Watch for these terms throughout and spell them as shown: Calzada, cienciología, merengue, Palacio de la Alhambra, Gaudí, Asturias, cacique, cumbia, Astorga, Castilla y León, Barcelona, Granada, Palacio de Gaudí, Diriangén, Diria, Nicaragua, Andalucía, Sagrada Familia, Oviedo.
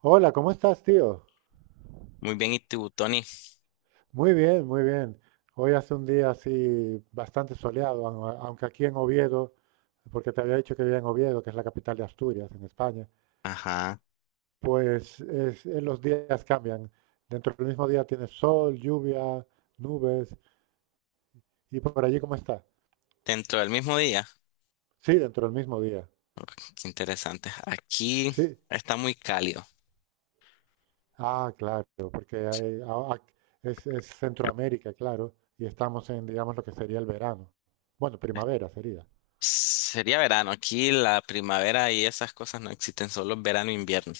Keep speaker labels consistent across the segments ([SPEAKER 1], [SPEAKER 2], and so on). [SPEAKER 1] Hola, ¿cómo estás, tío?
[SPEAKER 2] Muy bien, ¿y tú, Tony?
[SPEAKER 1] Muy bien. Hoy hace un día así bastante soleado, aunque aquí en Oviedo, porque te había dicho que vivía en Oviedo, que es la capital de Asturias, en España,
[SPEAKER 2] Ajá.
[SPEAKER 1] pues los días cambian. Dentro del mismo día tienes sol, lluvia, nubes. ¿Y por allí cómo está?
[SPEAKER 2] Dentro del mismo día.
[SPEAKER 1] Sí, dentro del mismo día.
[SPEAKER 2] Ok, qué interesante. Aquí
[SPEAKER 1] Sí.
[SPEAKER 2] está muy cálido.
[SPEAKER 1] Ah, claro, porque a- es Centroamérica, claro, y estamos en, digamos, lo que sería el verano. Bueno, primavera sería.
[SPEAKER 2] Sería verano. Aquí la primavera y esas cosas no existen, solo verano e invierno.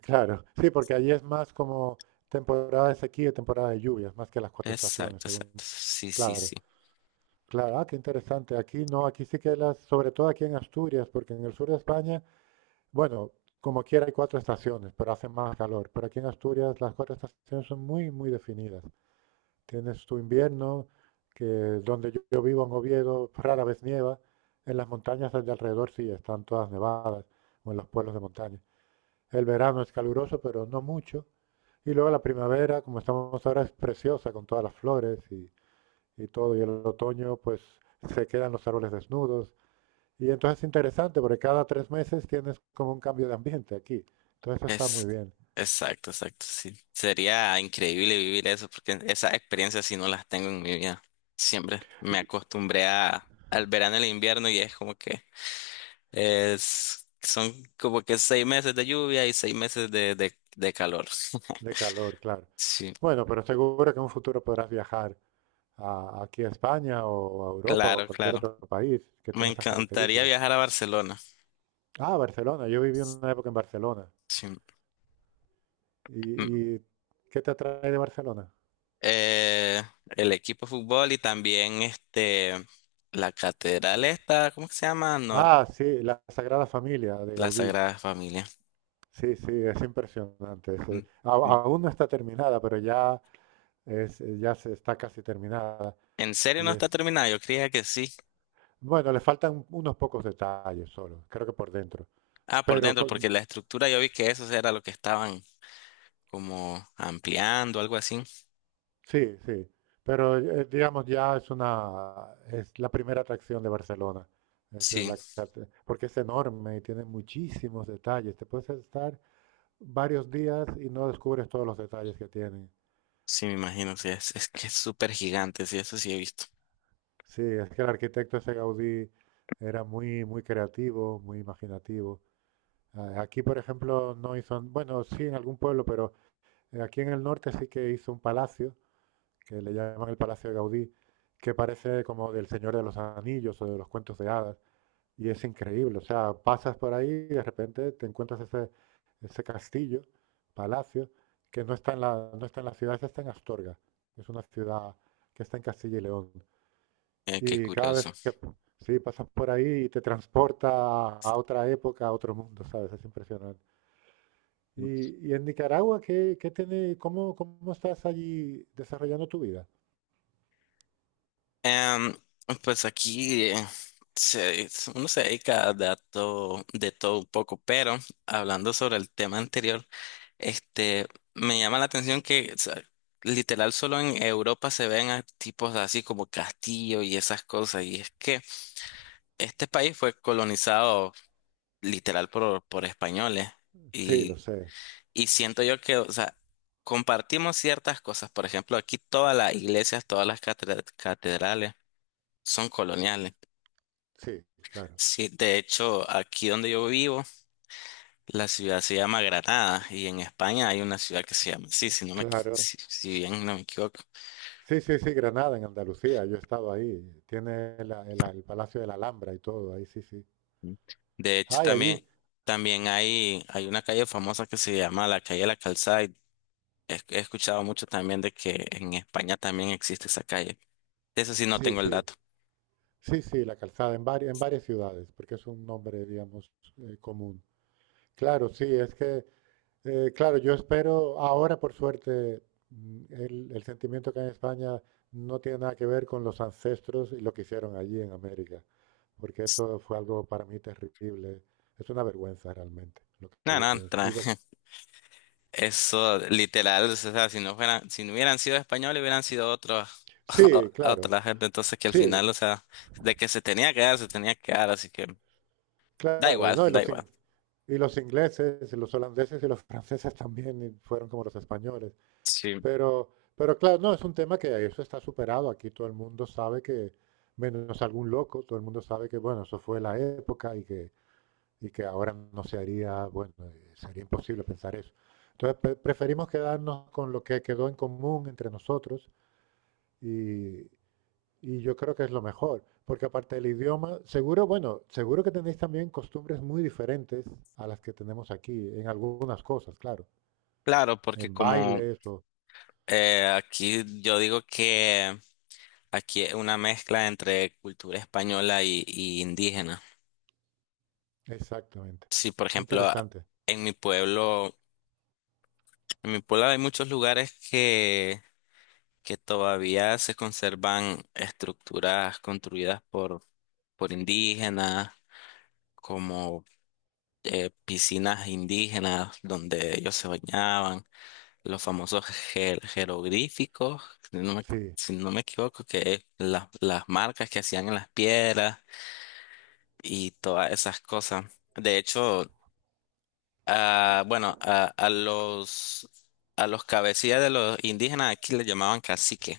[SPEAKER 1] Claro, sí, porque allí es más como temporada de sequía y temporada de lluvias, más que las cuatro estaciones,
[SPEAKER 2] Exacto,
[SPEAKER 1] según.
[SPEAKER 2] exacto. Sí, sí,
[SPEAKER 1] Claro,
[SPEAKER 2] sí.
[SPEAKER 1] claro, ah, qué interesante. Aquí no, aquí sí que las, sobre todo aquí en Asturias, porque en el sur de España, bueno, como quiera hay cuatro estaciones, pero hace más calor. Pero aquí en Asturias las cuatro estaciones son muy, muy definidas. Tienes tu invierno, que donde yo vivo en Oviedo rara vez nieva, en las montañas de alrededor sí están todas nevadas, o en los pueblos de montaña. El verano es caluroso, pero no mucho. Y luego la primavera, como estamos ahora, es preciosa con todas las flores y todo. Y el otoño, pues se quedan los árboles desnudos. Y entonces es interesante porque cada tres meses tienes como un cambio de ambiente aquí. Entonces está muy
[SPEAKER 2] Es
[SPEAKER 1] bien,
[SPEAKER 2] Exacto, exacto. Sí. Sería increíble vivir eso porque esas experiencias sí no las tengo en mi vida. Siempre me acostumbré al verano y el invierno, y es como que Es, son como que seis meses de lluvia y seis meses de calor.
[SPEAKER 1] de calor, claro.
[SPEAKER 2] Sí,
[SPEAKER 1] Bueno, pero seguro que en un futuro podrás viajar aquí a España o a Europa o a
[SPEAKER 2] claro,
[SPEAKER 1] cualquier
[SPEAKER 2] claro.
[SPEAKER 1] otro país que
[SPEAKER 2] Me
[SPEAKER 1] tenga esas
[SPEAKER 2] encantaría
[SPEAKER 1] características.
[SPEAKER 2] viajar a Barcelona.
[SPEAKER 1] Ah, Barcelona. Yo viví una época en Barcelona.
[SPEAKER 2] Sí. Mm.
[SPEAKER 1] ¿Y qué te atrae de Barcelona?
[SPEAKER 2] Eh, el equipo de fútbol y también la catedral esta, ¿cómo que se llama?
[SPEAKER 1] Ah, sí, la Sagrada Familia de
[SPEAKER 2] La
[SPEAKER 1] Gaudí.
[SPEAKER 2] Sagrada Familia.
[SPEAKER 1] Sí, sí, es impresionante.
[SPEAKER 2] Mm. Mm.
[SPEAKER 1] Aún no está terminada, pero ya ya se está casi terminada
[SPEAKER 2] ¿En serio
[SPEAKER 1] y
[SPEAKER 2] no está
[SPEAKER 1] es,
[SPEAKER 2] terminada? Yo creía que sí.
[SPEAKER 1] bueno, le faltan unos pocos detalles solo, creo que por dentro.
[SPEAKER 2] Ah, por
[SPEAKER 1] Pero
[SPEAKER 2] dentro,
[SPEAKER 1] con-
[SPEAKER 2] porque la estructura yo vi que eso era lo que estaban como ampliando, algo así.
[SPEAKER 1] sí, sí. Pero digamos ya es la primera atracción de Barcelona. Es de
[SPEAKER 2] Sí.
[SPEAKER 1] la- Porque es enorme y tiene muchísimos detalles. Te puedes estar varios días y no descubres todos los detalles que tiene.
[SPEAKER 2] Sí, me imagino, sí, es que es súper gigante, sí, eso sí he visto.
[SPEAKER 1] Sí, es que el arquitecto ese Gaudí era muy, muy creativo, muy imaginativo. Ah, aquí, por ejemplo, no hizo, bueno, sí en algún pueblo, pero aquí en el norte sí que hizo un palacio, que le llaman el Palacio de Gaudí, que parece como del Señor de los Anillos o de los cuentos de hadas, y es increíble. O sea, pasas por ahí y de repente te encuentras ese castillo, palacio, que no está en la ciudad, esa está en Astorga, que es una ciudad que está en Castilla y León.
[SPEAKER 2] Qué
[SPEAKER 1] Y cada
[SPEAKER 2] curioso.
[SPEAKER 1] vez que sí, pasas por ahí y te transporta a otra época, a otro mundo, ¿sabes? Es impresionante. Y en Nicaragua, ¿ qué tiene, cómo estás allí desarrollando tu vida?
[SPEAKER 2] Em, pues aquí se- uno se dedica a de todo un poco, pero hablando sobre el tema anterior, este, me llama la atención que, o sea, literal solo en Europa se ven a tipos así como castillo y esas cosas, y es que este país fue colonizado literal por españoles.
[SPEAKER 1] Sí, lo sé.
[SPEAKER 2] Y siento yo que, o sea, compartimos ciertas cosas. Por ejemplo, aquí todas las iglesias, todas las catedrales son coloniales.
[SPEAKER 1] Sí, claro.
[SPEAKER 2] Sí, de hecho, aquí donde yo vivo, la ciudad se llama Granada, y en España hay una ciudad que se llama así, si no me,
[SPEAKER 1] Claro.
[SPEAKER 2] si
[SPEAKER 1] S-
[SPEAKER 2] bien no me equivoco.
[SPEAKER 1] Sí, sí, sí, Granada, en Andalucía. Yo he estado ahí. Tiene el Palacio de la Alhambra y todo. Ahí sí, sí.
[SPEAKER 2] Ujú. De hecho,
[SPEAKER 1] Ah, y allí.
[SPEAKER 2] también, también hay una calle famosa que se llama la calle de la Calzada, y he escuchado mucho también de que en España también existe esa calle. De eso sí no
[SPEAKER 1] Sí,
[SPEAKER 2] tengo el
[SPEAKER 1] sí.
[SPEAKER 2] dato.
[SPEAKER 1] Sí, sí, la calzada en varias ciudades, porque es un nombre, digamos, común. Claro, sí, es que eh, claro, yo espero, ahora por suerte, mm, el sentimiento que hay en España no tiene nada que ver con los ancestros y lo que hicieron allí en América, porque eso fue algo para mí terrible. Es una vergüenza realmente, lo que
[SPEAKER 2] No,
[SPEAKER 1] yo
[SPEAKER 2] no,
[SPEAKER 1] pienso.
[SPEAKER 2] tranqui. Eso, literal, o sea, si no fueran, si no hubieran sido españoles, hubieran sido otros,
[SPEAKER 1] Sí, claro,
[SPEAKER 2] otra gente. Entonces, que al
[SPEAKER 1] sí,
[SPEAKER 2] final, o sea, de que se tenía que dar, se tenía que dar, así que da
[SPEAKER 1] claro.
[SPEAKER 2] igual,
[SPEAKER 1] No,
[SPEAKER 2] da igual.
[SPEAKER 1] y los ingleses, y los holandeses y los franceses también y fueron como los españoles.
[SPEAKER 2] Sí,
[SPEAKER 1] Pero, pero claro, no, es un tema que eso está superado. Aquí todo el mundo sabe que, menos algún loco, todo el mundo sabe que, bueno, eso fue la época y que ahora no se haría, bueno, sería imposible pensar eso. Entonces, preferimos quedarnos con lo que quedó en común entre nosotros y, y yo creo que es lo mejor, porque aparte del idioma, seguro, bueno, seguro que tenéis también costumbres muy diferentes a las que tenemos aquí, en algunas cosas, claro,
[SPEAKER 2] claro, porque
[SPEAKER 1] en
[SPEAKER 2] como
[SPEAKER 1] bailes o...
[SPEAKER 2] aquí yo digo que aquí es una mezcla entre cultura española y indígena.
[SPEAKER 1] Exactamente.
[SPEAKER 2] Sí, por
[SPEAKER 1] Qué
[SPEAKER 2] ejemplo,
[SPEAKER 1] interesante.
[SPEAKER 2] en mi pueblo, en mi pueblo hay muchos lugares que todavía se conservan estructuras construidas por indígenas, como piscinas indígenas donde ellos se bañaban, los famosos jeroglíficos, si no me,
[SPEAKER 1] Sí,
[SPEAKER 2] si no me equivoco, que es las marcas que hacían en las piedras y todas esas cosas. De hecho, ah, bueno, a los... A los cabecillas de los indígenas aquí les llamaban cacique.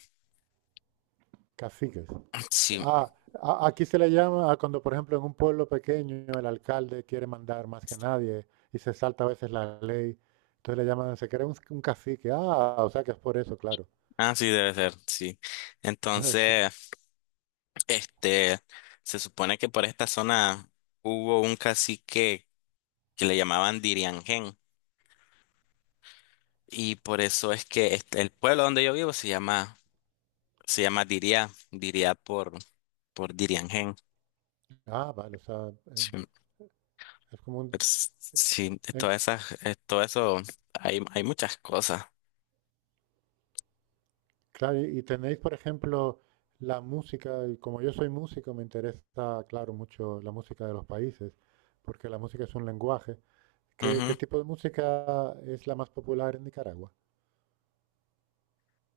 [SPEAKER 1] caciques.
[SPEAKER 2] Sí,
[SPEAKER 1] Ah, aquí se le llama a cuando, por ejemplo, en un pueblo pequeño el alcalde quiere mandar más que nadie y se salta a veces la ley. Entonces le llaman, se crea un cacique. Ah, o sea que es por eso, claro.
[SPEAKER 2] ah, sí, debe ser, sí.
[SPEAKER 1] Ah, sí.
[SPEAKER 2] Entonces, este, se supone que por esta zona hubo un cacique que le llamaban Diriangén, y por eso es que el pueblo donde yo vivo se llama, se llama Diria, Diria por Diriangén.
[SPEAKER 1] Ah, vale, o sea, en-
[SPEAKER 2] Sí,
[SPEAKER 1] es como
[SPEAKER 2] pero
[SPEAKER 1] un...
[SPEAKER 2] sí,
[SPEAKER 1] en-
[SPEAKER 2] todas esas, todo eso hay muchas cosas.
[SPEAKER 1] claro, y tenéis, por ejemplo, la música, y como yo soy músico, me interesa, claro, mucho la música de los países, porque la música es un lenguaje. ¿ qué
[SPEAKER 2] Ujú.
[SPEAKER 1] tipo de música es la más popular en Nicaragua?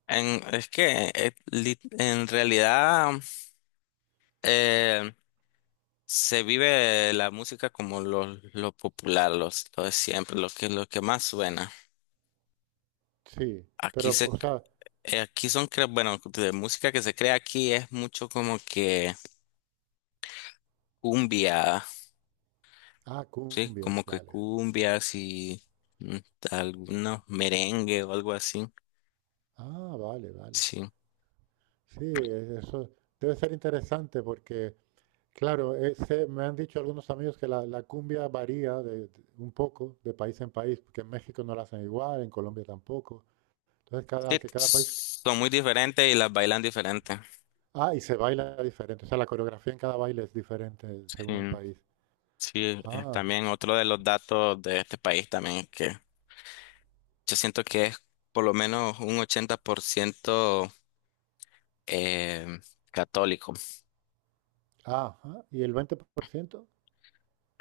[SPEAKER 2] En, es que en realidad eh, se vive la música como lo popular, lo de siempre, lo que más suena.
[SPEAKER 1] Sí,
[SPEAKER 2] Aquí
[SPEAKER 1] pero,
[SPEAKER 2] se
[SPEAKER 1] o sea,
[SPEAKER 2] Aquí son, bueno, de música que se crea aquí es mucho como que cumbia,
[SPEAKER 1] ah,
[SPEAKER 2] ¿sí?
[SPEAKER 1] cumbias,
[SPEAKER 2] Como que
[SPEAKER 1] vale.
[SPEAKER 2] cumbias y mm, algunos merengue o algo así,
[SPEAKER 1] Ah, vale.
[SPEAKER 2] sí.
[SPEAKER 1] Sí, eso debe ser interesante porque, claro, me han dicho algunos amigos que la cumbia varía un poco de país en país, porque en México no la hacen igual, en Colombia tampoco. Entonces,
[SPEAKER 2] Sí,
[SPEAKER 1] que cada país...
[SPEAKER 2] son muy diferentes y las bailan diferentes.
[SPEAKER 1] Ah, y se baila diferente, o sea, la coreografía en cada baile es diferente según el
[SPEAKER 2] Sí,
[SPEAKER 1] país.
[SPEAKER 2] sí,
[SPEAKER 1] Ah,
[SPEAKER 2] también otro de los datos de este país también es que yo siento que es por lo menos un 80% eh, católico.
[SPEAKER 1] ajá, ¿y el 20%?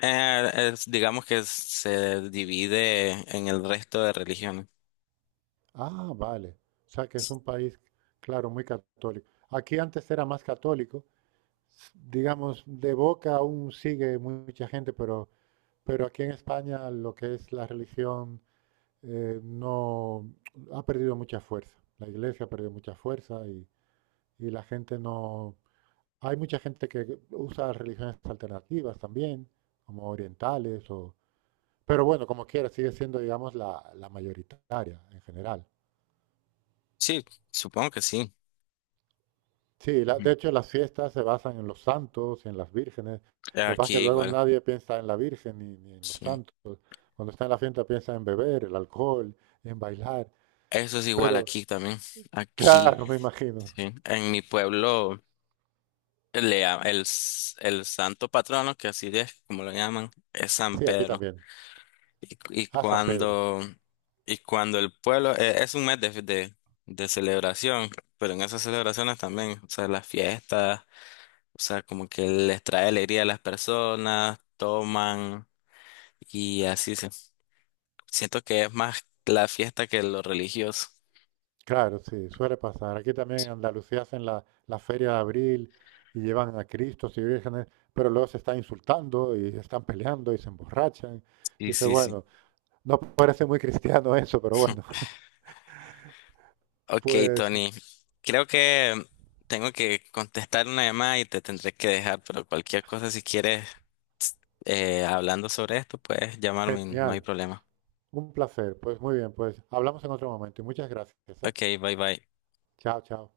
[SPEAKER 2] Digamos que se divide en el resto de religiones.
[SPEAKER 1] Ah, vale. O sea, que es un país, claro, muy católico. Aquí antes era más católico, digamos, de boca aún sigue mucha gente, pero aquí en España lo que es la religión no ha perdido mucha fuerza. La iglesia ha perdido mucha fuerza y la gente no... Hay mucha gente que usa religiones alternativas también, como orientales o... Pero bueno, como quiera, sigue siendo, digamos, la mayoritaria en general.
[SPEAKER 2] Sí, supongo que sí.
[SPEAKER 1] Sí, la- de
[SPEAKER 2] Ujú.
[SPEAKER 1] hecho las fiestas se basan en los santos y en las vírgenes. Lo que pasa es que
[SPEAKER 2] Aquí
[SPEAKER 1] luego
[SPEAKER 2] igual,
[SPEAKER 1] nadie piensa en la Virgen ni en los
[SPEAKER 2] sí.
[SPEAKER 1] santos. Cuando está en la fiesta piensa en beber, el alcohol, en bailar.
[SPEAKER 2] Eso es igual
[SPEAKER 1] Pero,
[SPEAKER 2] aquí también.
[SPEAKER 1] claro,
[SPEAKER 2] Aquí,
[SPEAKER 1] me imagino.
[SPEAKER 2] sí. En mi pueblo, le, llama- el, s- el santo patrono, que así es como lo llaman, es San
[SPEAKER 1] Sí, aquí
[SPEAKER 2] Pedro.
[SPEAKER 1] también.
[SPEAKER 2] Y,
[SPEAKER 1] Ah, San Pedro.
[SPEAKER 2] y cuando el pueblo, es un mes de celebración, pero en esas celebraciones también, o sea, las fiestas, o sea, como que les trae alegría a las personas, toman y así. Siento que es más la fiesta que lo religioso.
[SPEAKER 1] Claro, sí, suele pasar. Aquí también en Andalucía hacen la feria de abril y llevan a Cristos y vírgenes, pero luego se están insultando y están peleando y se emborrachan.
[SPEAKER 2] Sí,
[SPEAKER 1] Dice,
[SPEAKER 2] sí, sí.
[SPEAKER 1] bueno, no parece muy cristiano eso, pero bueno,
[SPEAKER 2] Ok,
[SPEAKER 1] pues
[SPEAKER 2] Tony. Creo que tengo que contestar una llamada y te tendré que dejar, pero cualquier cosa, si quieres, hablando sobre esto, puedes llamarme, no hay
[SPEAKER 1] genial,
[SPEAKER 2] problema.
[SPEAKER 1] un placer, pues muy bien, pues hablamos en otro momento y muchas gracias, ¿eh?
[SPEAKER 2] Ok, bye bye.
[SPEAKER 1] Chao, chao.